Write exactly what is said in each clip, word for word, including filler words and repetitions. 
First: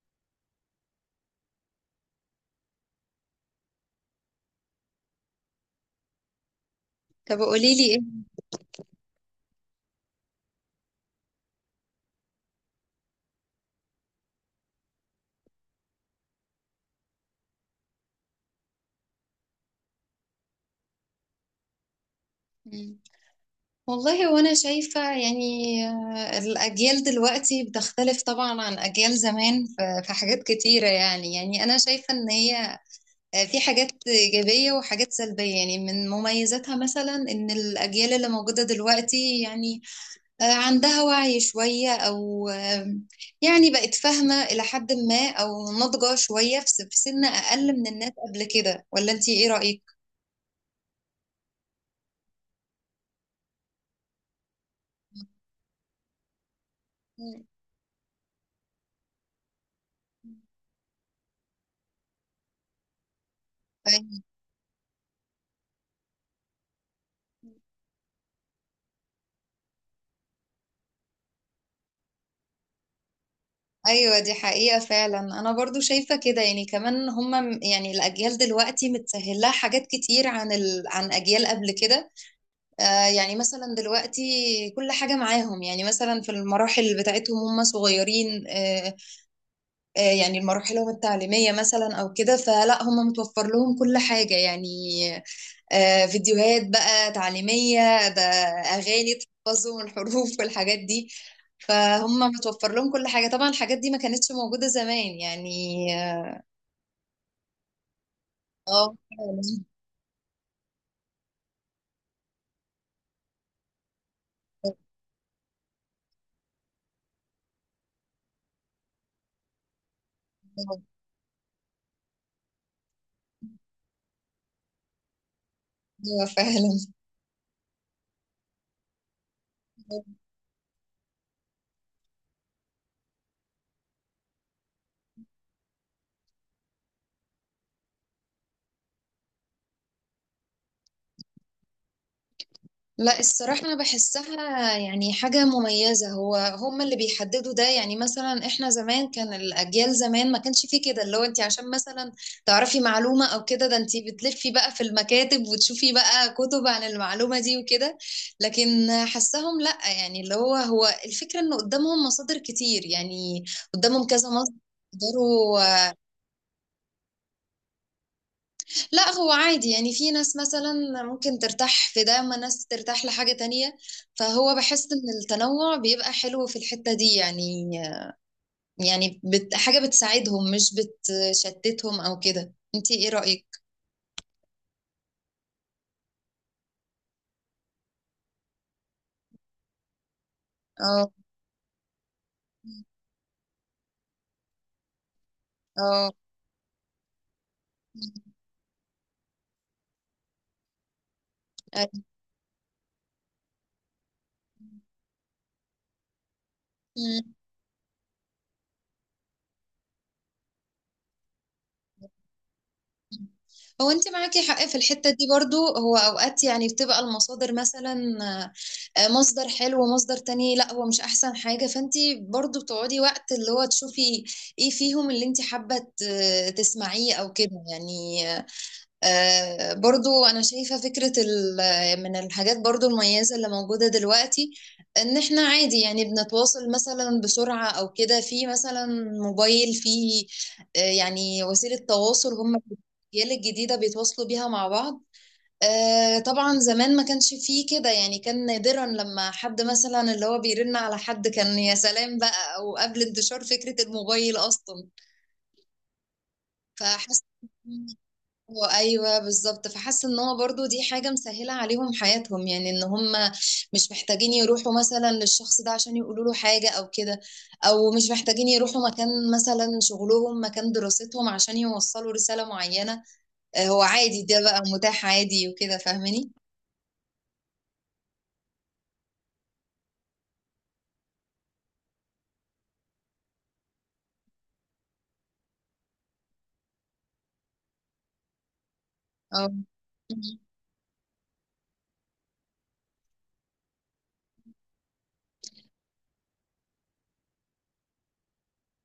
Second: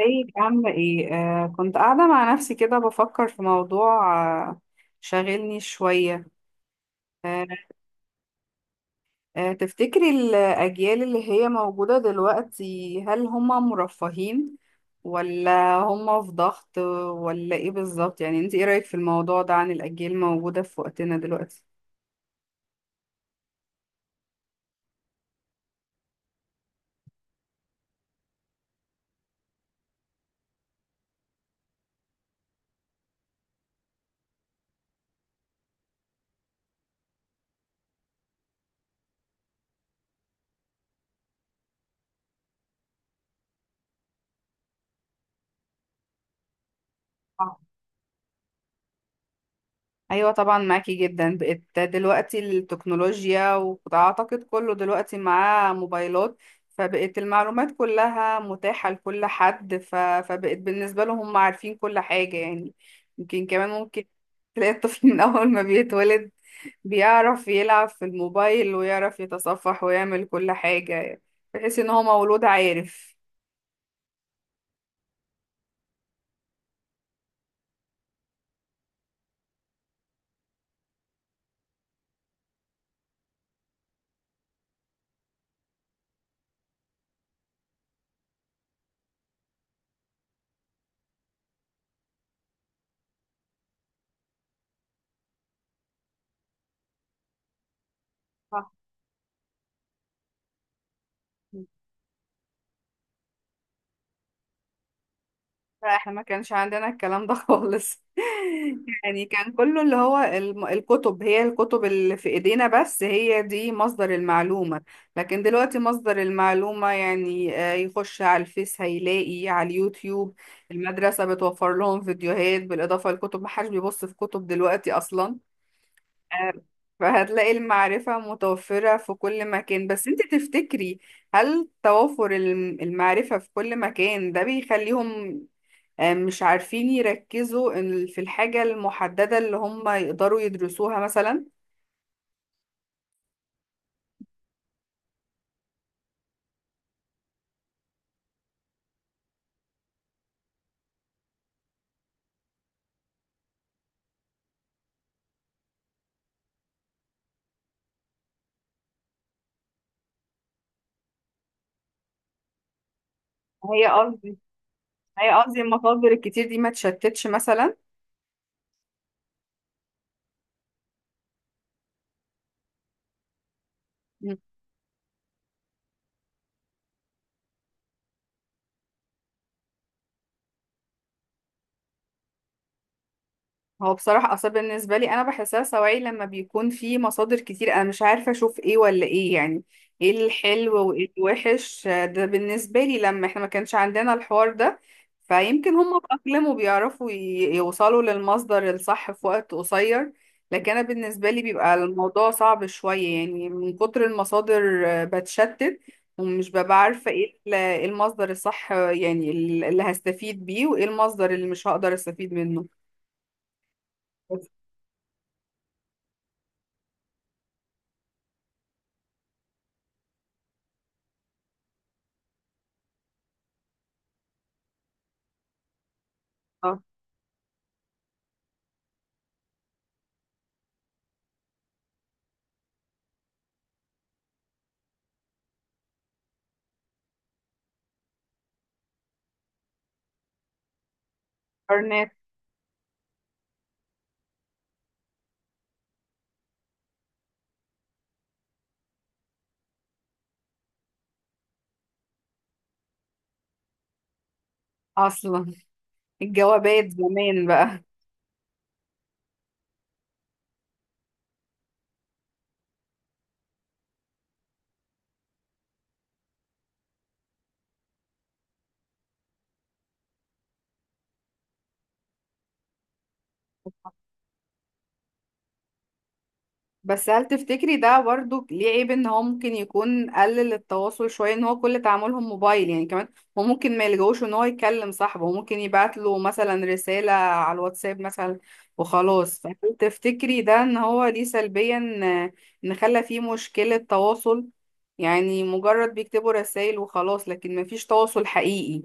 ازيك؟ عاملة ايه؟ آه، كنت قاعدة مع نفسي كده بفكر في موضوع. آه، شاغلني شوية. طب آه. قولي لي ايه؟ آه، تفتكري الأجيال اللي هي موجودة دلوقتي هل هما مرفهين ولا هما في ضغط ولا ايه بالظبط؟ يعني انت ايه رأيك في الموضوع ده عن الأجيال الموجودة في وقتنا دلوقتي؟ مم. والله وانا شايفة يعني آه، الأجيال دلوقتي بتختلف طبعا عن أجيال زمان في في حاجات كتيرة يعني يعني أنا شايفة إن هي آه، في حاجات إيجابية وحاجات سلبية، يعني من مميزاتها مثلا إن الأجيال اللي موجودة دلوقتي يعني آه، عندها وعي شوية أو آه، يعني بقت فاهمة إلى حد ما أو ناضجة شوية في س- في سن أقل من الناس قبل كده، ولا أنتي إيه رأيك؟ ايوه، طبعا معاكي جدا. بقت دلوقتي التكنولوجيا، واعتقد كله دلوقتي معاه موبايلات، فبقت المعلومات كلها متاحة لكل حد، ف... فبقت بالنسبة لهم هم عارفين كل حاجة يعني. يمكن كمان ممكن مم. تلاقي الطفل من اول ما بيتولد بيعرف يلعب في الموبايل، ويعرف يتصفح، ويعمل كل حاجة يعني، بحيث ان هو مولود عارف. ايوه دي حقيقة فعلا، انا برضو شايفة كده يعني كمان هم يعني الاجيال دلوقتي متسهلها حاجات كتير عن ال... عن اجيال قبل كده. آه يعني مثلا دلوقتي كل حاجة معاهم، يعني مثلا في المراحل بتاعتهم هم صغيرين آه آه يعني المراحلهم التعليمية مثلا او كده، فلا هم متوفر لهم كل حاجة يعني، آه، فيديوهات بقى تعليمية، ده صح. أغاني تحفظهم الحروف والحاجات دي، فهم متوفر لهم كل حاجة. طبعا الحاجات دي ما كانتش موجودة زمان يعني. لا، احنا ما كانش عندنا الكلام ده خالص. اه. يعني كان كله اللي هو الم- الكتب، هي الكتب اللي في ايدينا بس، هي دي مصدر المعلومة. لكن دلوقتي مصدر المعلومة يعني آه، يخش على الفيس، هيلاقي على اليوتيوب، المدرسة بتوفر لهم فيديوهات بالإضافة للكتب، محدش بيبص في كتب دلوقتي أصلا. آه، آه. فعلا. فهتلاقي المعرفة متوفرة في كل آه، مكان، فعلا. بس انت تفتكري هل توافر الم- المعرفة في كل مكان ده بيخليهم آه، مش عارفين يركزوا إن- في الحاجة المحددة اللي هم يقدروا يدرسوها مثلا؟ لا الصراحة أنا بحسها يعني حاجة مميزة، هو هم اللي بيحددوا ده، يعني مثلا إحنا زمان كان الأجيال زمان ما كانش فيه كده، اللي هو أنت عشان مثلا تعرفي معلومة أو كده، ده أنت بتلفي بقى في المكاتب وتشوفي بقى كتب عن المعلومة دي وكده. لكن حسهم لا، يعني اللي هو هو الفكرة إن قدامهم مصادر كتير يعني، هي قدامهم كذا قصدي، مصدر. هي قصدي المصادر الكتير دي ما تشتتش مثلا؟ لا هو عادي يعني، في ناس مثلا ممكن ترتاح في ده، اما ناس ترتاح لحاجة تانية، فهو بحس ان التنوع بيبقى حلو في الحتة دي يعني. يعني بت حاجة بتساعدهم مش بتشتتهم او كده، انتي ايه رأيك؟ هو بصراحة آثار بالنسبة لي، أنا بحسها سواعي لما بيكون في مصادر كتير، أنا مش عارفة أشوف إيه ولا إيه يعني، إيه الحلو اه. وإيه الوحش. آه، ده بالنسبة لي لما إحنا ما كانش عندنا الحوار ده. فيمكن هم اه. اتأقلموا، بيعرفوا ي- يوصلوا للمصدر الصح في وقت قصير، لكن أنا بالنسبة لي بيبقى أيوة. الموضوع صعب شوية يعني. من كتر المصادر آه، بتشتت، ومش ببقى عارفة إيه ال- إيه المصدر الصح، آه، يعني ال- اللي هستفيد بيه، وإيه المصدر اللي مش هقدر أستفيد منه. هو انت معاكي بس. حق في الحتة دي برضو، هو اوقات يعني بتبقى المصادر مثلا آه، آه، مصدر حلو ومصدر تاني لا هو مش احسن حاجة، فانت برضو بتقعدي وقت اللي هو تشوفي ايه فيهم اللي انت حابة ت- آه. تسمعيه او كده يعني. آه، آه، برضو أنا شايفة فكرة ال- من الحاجات برضو المميزة اللي موجودة دلوقتي، إن إحنا عادي يعني بنتواصل مثلا بسرعة أو كده، في مثلا موبايل في آه، يعني وسيلة برنات. تواصل هم الأجيال الجديدة بيتواصلوا بيها مع بعض. آه، طبعا زمان ما كانش فيه كده يعني، كان نادرا لما حد مثلا اللي هو بيرن على حد كان يا سلام بقى، أو قبل انتشار فكرة الموبايل أصلا. اصلا، الجوابات فحاسة زمان بقى. هو ايوه بالظبط، فحاسه ان هو برضو دي حاجه مسهله عليهم حياتهم، يعني ان هم مش محتاجين يروحوا مثلا للشخص ده عشان يقولوا له حاجه او كده، او مش محتاجين يروحوا مكان مثلا شغلهم مكان دراستهم عشان يوصلوا رساله معينه. آه، هو عادي ده بقى متاح عادي وكده، فاهماني؟ بس هل تفتكري ده برضو ليه عيب، ان هو ممكن يكون قلل التواصل شوية، ان هو كل تعاملهم موبايل يعني؟ كمان هو ممكن ما يلجوش ان هو يكلم صاحبه، هو ممكن يبعت له مثلا رسالة على الواتساب مثلا وخلاص. اه. فهل تفتكري ده ان هو ليه سلبيا، آه، ان خلى فيه مشكلة تواصل؟ يعني مجرد بيكتبوا رسائل وخلاص، لكن مفيش تواصل حقيقي.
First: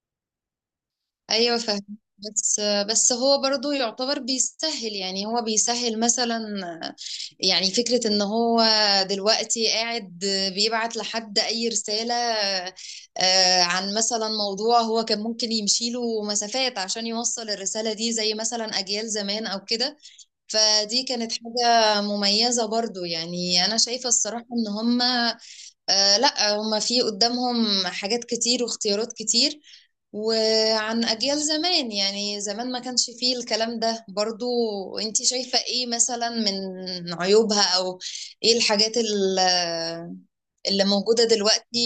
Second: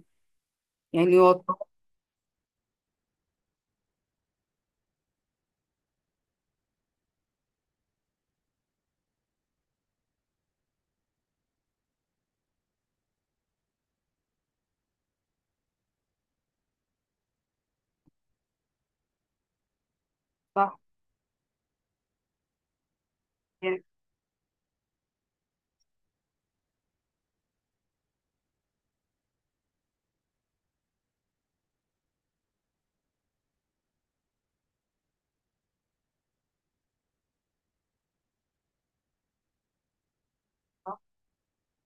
يعني هو ايوه التواصل- فاهم. بس بس هو برضو يعتبر بيسهل، يعني هو بيسهل مثلا يعني فكرة ان هو دلوقتي قاعد بيبعت لحد اي رسالة آه، عن مثلا موضوع هو كان ممكن يمشي له مسافات عشان يوصل الرسالة دي زي مثلا اجيال زمان او كده، صح. فدي كانت حاجة مميزة برضو، يعني انا يعني شايفة الصراحة ان هم آه، لا هم في قدامهم حاجات كتير واختيارات كتير، وعن أجيال زمان يعني زمان ما كانش فيه الكلام ده برضو. انتي شايفة ايه مثلا من عيوبها، او ايه الحاجات ال- اللي موجودة دلوقتي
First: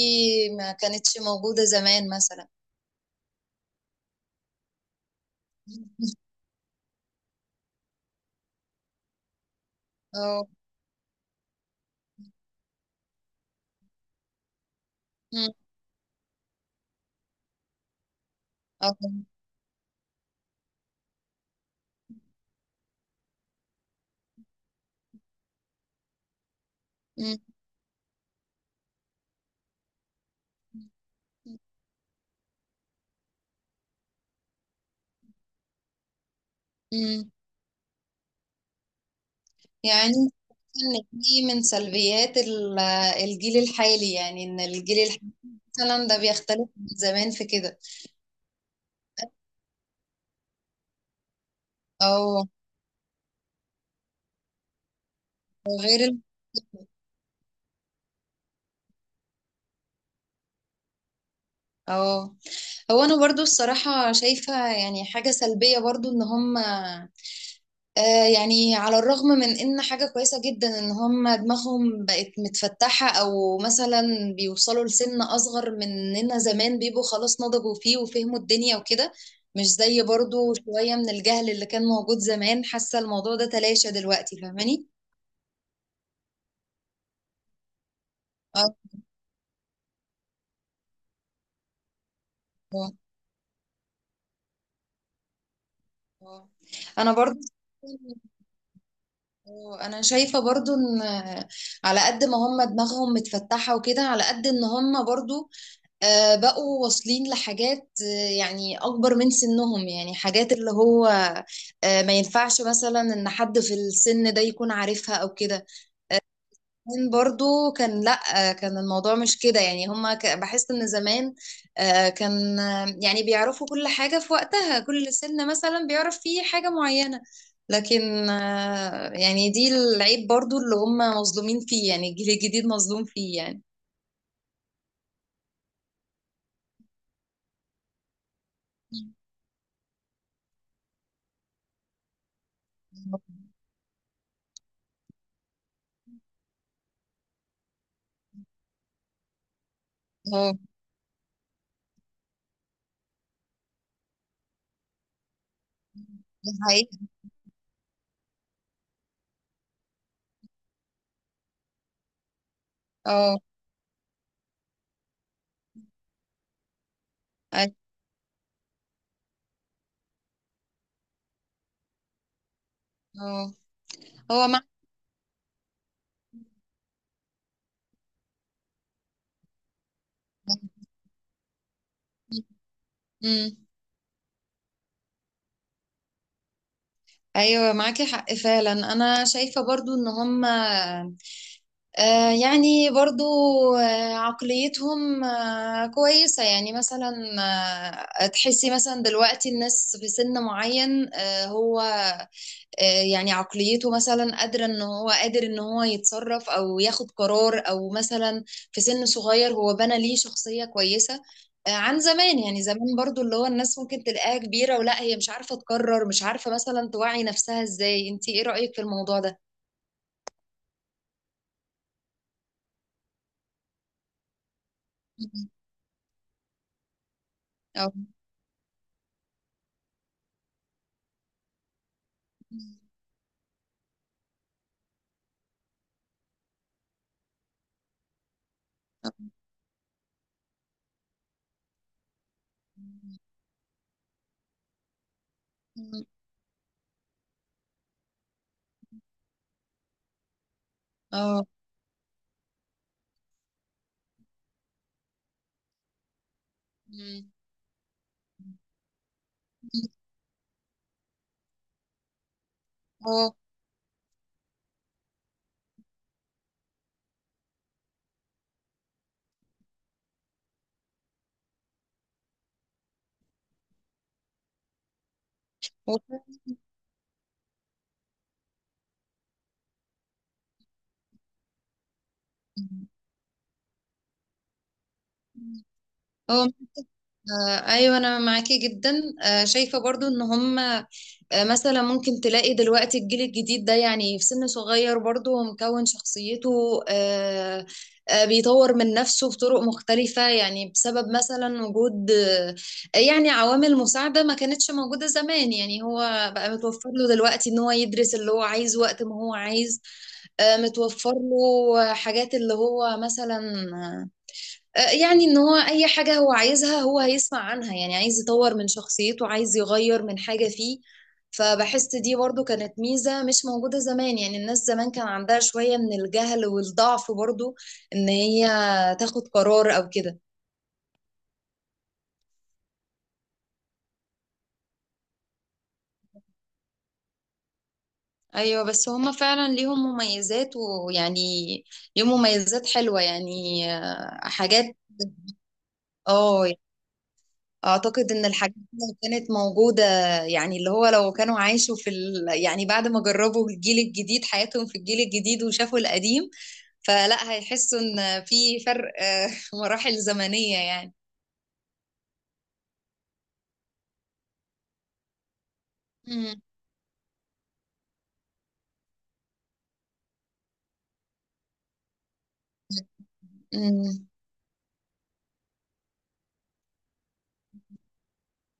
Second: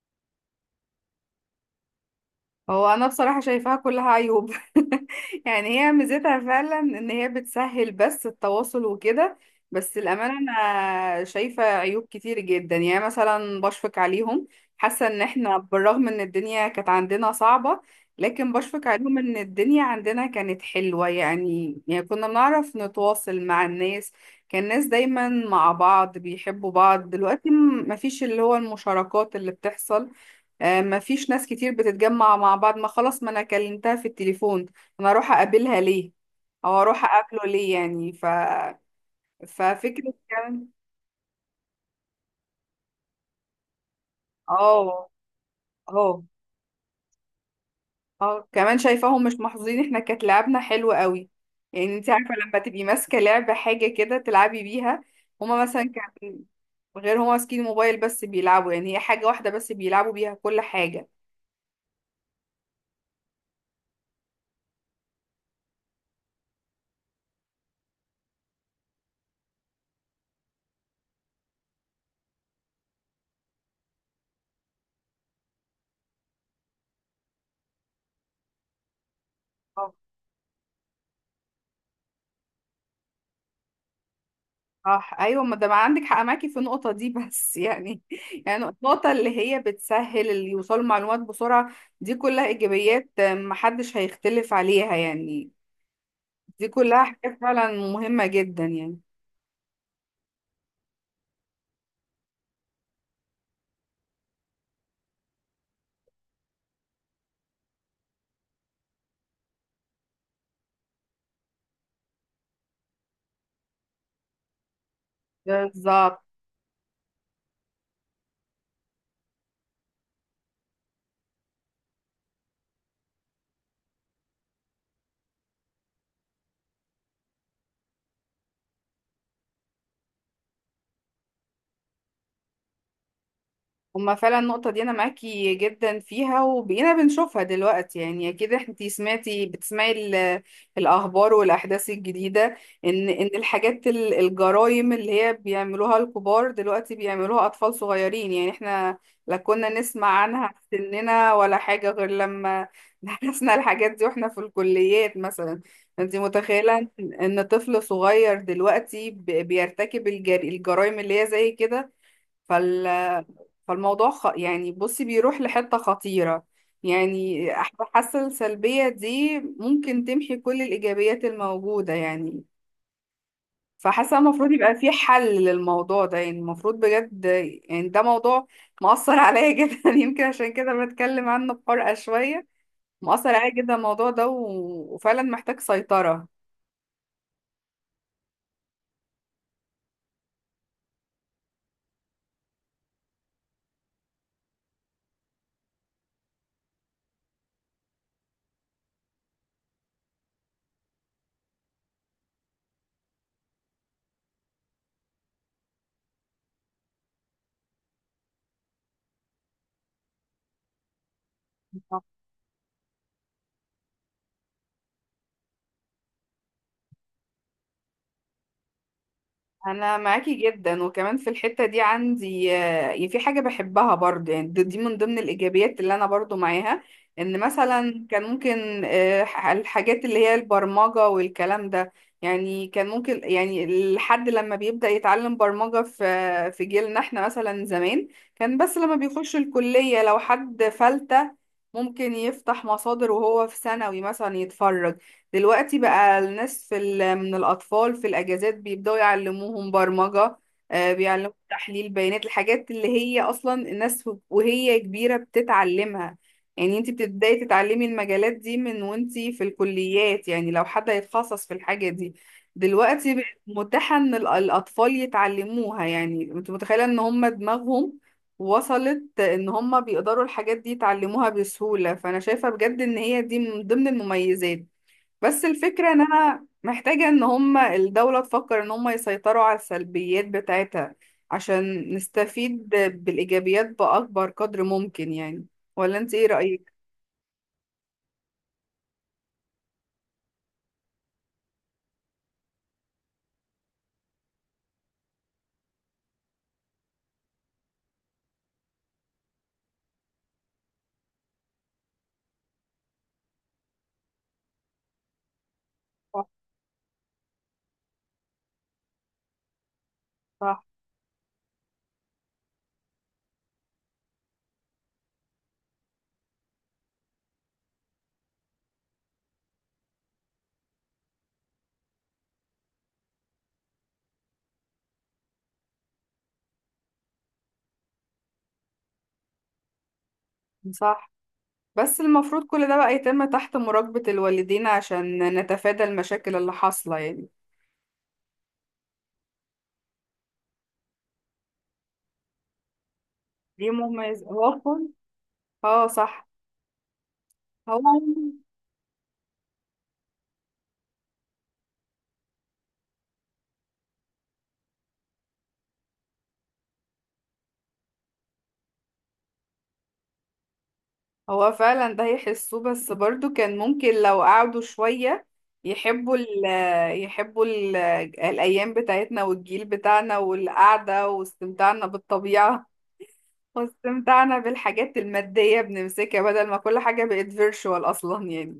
ما كانتش موجودة زمان مثلا؟ هو انا بصراحة شايفاها كلها عيوب. يعني هي ميزتها فعلا ان هي بتسهل بس التواصل وكده، بس الامانة اه. انا شايفة عيوب كتير جدا. يعني مثلا بشفق عليهم، حاسة ان مم. احنا بالرغم ان الدنيا كانت عندنا صعبة، لكن بشفق اه. عليهم. ان الدنيا عندنا كانت حلوة يعني، يعني كنا بنعرف نتواصل مع الناس، كان الناس دايما مع بعض بيحبوا بعض. مم. دلوقتي م- مفيش اللي هو المشاركات اللي بتحصل. آه، ما فيش ناس كتير بتتجمع مع بعض. ما خلاص، ما انا كلمتها في التليفون، انا اروح اقابلها ليه؟ او اروح مم. اقابله ليه؟ يعني ف، يعني ففكرة كمان. ان دي من سلبيات ال- الجيل الحالي، يعني ان الجيل اه. الحالي مثلا ده اه. بيختلف من زمان في كده، اه، كمان شايفاهم مش محظوظين. احنا كانت لعبنا حلو قوي، يعني انت عارفة او لما تبقي ماسكة لعبة، حاجة كده تلعبي بيها. هما مثلا غير ال- كان، غير هما ماسكين موبايل بس بيلعبوا، يعني هي حاجة واحدة بس بيلعبوا بيها كل حاجة. اه. هو انا برضو الصراحة شايفة يعني حاجة سلبية برضو ان هم آه يعني على الرغم من ان حاجة كويسة جدا ان هم دماغهم بقت متفتحة او مثلا بيوصلوا لسن اصغر مننا زمان بيبقوا خلاص نضجوا فيه وفهموا الدنيا وكده، مش زي برضو شوية من الجهل اللي كان موجود زمان. حاسة الموضوع ده تلاشى دلوقتي، فاهماني؟ صح ايوه، ما ده ما عندك حق، معاكي في النقطه دي، بس يعني يعني اه. النقطه اللي هي بتسهل اللي يوصلوا معلومات بسرعه، دي كلها آه، ايجابيات. آه، محدش هيختلف عليها يعني، آه. دي كلها انا حاجات برضو فعلا مهمه جدا يعني. انا شايفة برضو ان على قد ما هم دماغهم متفتحة وكده، على قد ان هم برضو آه، بقوا واصلين لحاجات آه، يعني اكبر من سنهم، يعني حاجات اللي هو آه، ما ينفعش مثلا ان حد في السن ده يكون عارفها او كده. بالظبط، زمان برضو كان لا كان الموضوع مش كده، يعني هما ك- بحس ان زمان آه، كان آه، يعني بيعرفوا كل حاجة في وقتها، كل سن مثلا بيعرف فيه حاجة معينة، لكن آه، يعني دي العيب برضو اللي هما مظلومين فيه يعني، الجيل الجديد مظلوم فيه يعني. هما فعلا النقطة دي أنا معاكي جدا فيها، وبقينا بنشوفها دلوقتي. يعني أكيد انتي سمعتي، بتسمعي ال- الأخبار والأحداث الجديدة إن إن الحاجات ال- الجرايم اللي هي بيعملوها الكبار دلوقتي بيعملوها أطفال صغيرين. يعني احنا لا كنا نسمع عنها اه في سننا ولا حاجة، غير لما درسنا الحاجات دي واحنا في الكليات مثلا. انتي دي متخيلة حقيقة. إن إن طفل صغير دلوقتي ب- بيرتكب الجر- الجرايم اللي هي زي كده؟ اه. فالموضوع خ... يعني بصي، بيروح لحتة خطيرة. يعني أح- أي- حاسة السلبية دي ممكن تمحي كل الإيجابيات الموجودة يعني. اه. فحاسة هو المفروض مع يبقى في حل للموضوع ده يعني. المفروض بجد، يعني ده موضوع مؤثر عليا جدا. يمكن عشان كده بتكلم عنه بحرقة شوية. مؤثر عليا مم. جدا الموضوع ده و... وفعلا محتاج سيطرة. ايوه معاكي حق فعلا، انا شايفة برضو ان هما آه، يعني برضو آه، عقليتهم آه، كويسة يعني، مثلا آه، تحسي مثلا دلوقتي الناس في سن معين، آه، هو آه، يعني عقليته مثلا قادرة ان هو قادر ان هو يتصرف او ياخد قرار او مثلا في سن صغير هو بنى ليه شخصية كويسة آه، عن زمان، يعني زمان برضو اللي هو الناس ممكن تلاقيها كبيرة ولا هي مش عارفة تقرر، مش عارفة مثلا توعي نفسها ازاي، انتي ايه رأيك في الموضوع ده؟ انا معاكي جدا، وكمان في الحتة دي عندي آه، يعني في حاجة بحبها برضه. يعني دي، دي من ضمن الايجابيات اللي انا برضه معاها، ان أو. مثلا كان ممكن آه، ح- الحاجات اللي هي البرمجة والكلام ده. يعني كان ممكن، يعني الحد لما بيبدأ يتعلم برمجة في في جيلنا احنا مثلا زمان، كان بس لما بيخش الكلية، لو حد فلتة ممكن يفتح مصادر وهو في ثانوي مثلا يتفرج. دلوقتي مم. بقى الناس في ال- من الأطفال في الأجازات بيبدأوا يعلموهم برمجة، آه، بيعلموهم اه. تحليل بيانات، الحاجات اللي هي أصلا الناس وهي كبيرة بتتعلمها. يعني انت مم. بتبدأي تتعلمي المجالات دي من وانت في مم. الكليات، يعني لو حد هيتخصص في الحاجة دي. دلوقتي اه. بقت متاحة ان ال- الأطفال يتعلموها. يعني انت متخيلة ان هم دماغهم وصلت ان هم بيقدروا الحاجات دي يتعلموها بسهولة؟ فانا شايفة بجد ان هي دي من ضمن المميزات، بس الفكرة هو ان فعلاً- انا محتاجة ان هما الدولة تفكر ان هما يسيطروا على السلبيات بتاعتها عشان نستفيد بالايجابيات باكبر قدر ممكن يعني. مم. ولا انت ايه اه. رأيك؟ آه، ايوه انا معاكي جدا، آه، شايفه برضو ان هم، آه، مثلا ممكن تلاقي دلوقتي الجيل الجديد ده يعني في سن صغير برضو ومكون شخصيته، آه، آه، بيطور من نفسه بطرق مختلفه يعني، بسبب مثلا وجود آه، يعني عوامل مساعده ما كانتش موجوده زمان، يعني هو صح. بقى متوفر له دلوقتي ان هو يدرس اللي هو عايزه وقت ما هو عايز، آه، صح. متوفر له حاجات اللي هو مثلا آه، يعني ان هو اي حاجة هو عايزها هو هيسمع عنها، يعني عايز يطور من شخصيته، عايز يغير من حاجة فيه، فبحس دي برضو كانت ميزة مش موجودة زمان، يعني الناس زمان كان عندها شوية من الجهل والضعف برضو ان هي تاخد قرار او كده. صح، بس المفروض كل ده بقى يتم تحت مراقبة الوالدين، عشان نتفادى المشاكل اللي حاصلة يعني. ايوه بس هما فعلا ليهم مميزات، ويعني ليهم مميزات حلوة يعني. دي مهمة آه، يز- هو حاجات. كل- اه صح. اه. هو، اعتقد ان الحاجات دي لو كانت موجودة، يعني اللي هو لو كانوا عاشوا في ال... يعني بعد ما جربوا الجيل الجديد حياتهم في الجيل الجديد وشافوا القديم، فلا هيحسوا ان في فرق آه، مراحل زمنية يعني. هو فعلا ده يحسوه، بس برضو كان ممكن لو قعدوا شوية يحبوا مم. ال، يحبوا ال الأيام بتاعتنا والجيل بتاعنا والقعدة واستمتاعنا بالطبيعة، مم. واستمتاعنا بالحاجات المادية بنمسكها، بدل ما كل حاجة بقت فيرتشوال أصلا يعني.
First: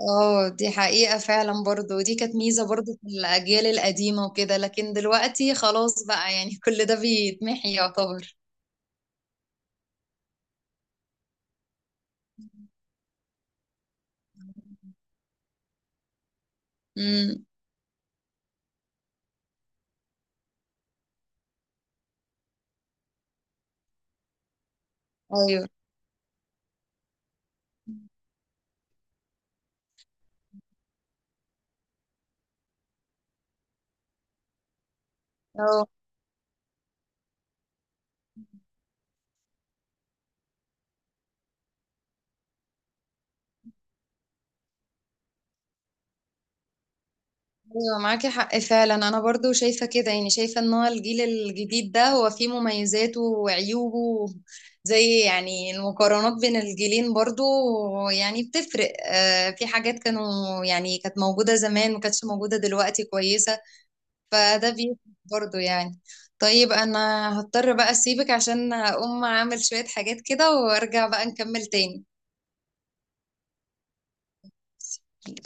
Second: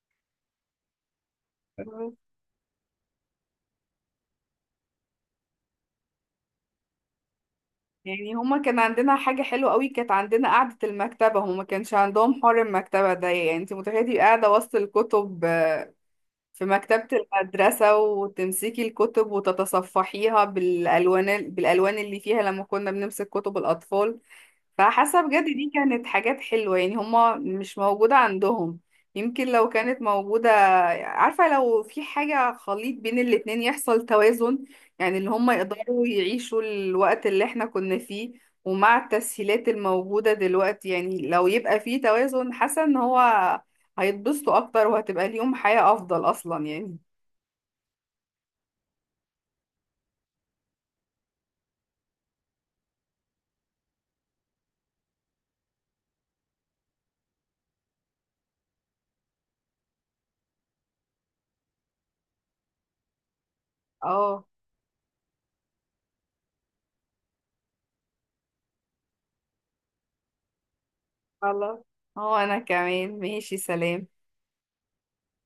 اه دي حقيقة فعلا بس. برضو، ودي كانت ميزة برضو في الأجيال القديمة وكده، لكن دلوقتي خلاص بقى، يعني كل ده بيتمحي يعني يعتبر. هما كان عندنا حاجة حلوة قوي، كانت عندنا قعدة المكتبة. هما ما كانش عندهم حوار المكتبة ده. يعني انت متخيلة تبقي قاعدة وسط الكتب في مكتبة امم المدرسة، وتمسكي الكتب وتتصفحيها بالألوان، بالألوان اللي فيها لما كنا بنمسك كتب الأطفال؟ فحاسه بجد ايوه. دي كانت حاجات حلوه، يعني هما مش موجوده عندهم. يمكن لو كانت موجوده، عارفه لو في حاجه خليط بين الاتنين يحصل توازن، يعني اللي هما آه. يقدروا يعيشوا الوقت اللي احنا كنا فيه ومع التسهيلات الموجوده دلوقتي. يعني لو يبقى في توازن، حاسه ان هو هيتبسطوا اكتر، وهتبقى ليهم حياه افضل اصلا يعني. ايوه معاكي حق فعلا، انا برضو شايفه كده يعني، شايفه ان هو الجيل الجديد ده هو فيه مميزاته وعيوبه، زي يعني المقارنات بين الجيلين برضو يعني بتفرق. آه في حاجات كانوا يعني كانت موجوده زمان ما كانتش موجوده دلوقتي كويسه، اه فده بيفرق برضو يعني. طيب انا هضطر بقى اسيبك عشان اقوم اعمل شويه حاجات كده، وارجع بقى نكمل خلاص، هو انا كمان ماشي، سلام. تاني.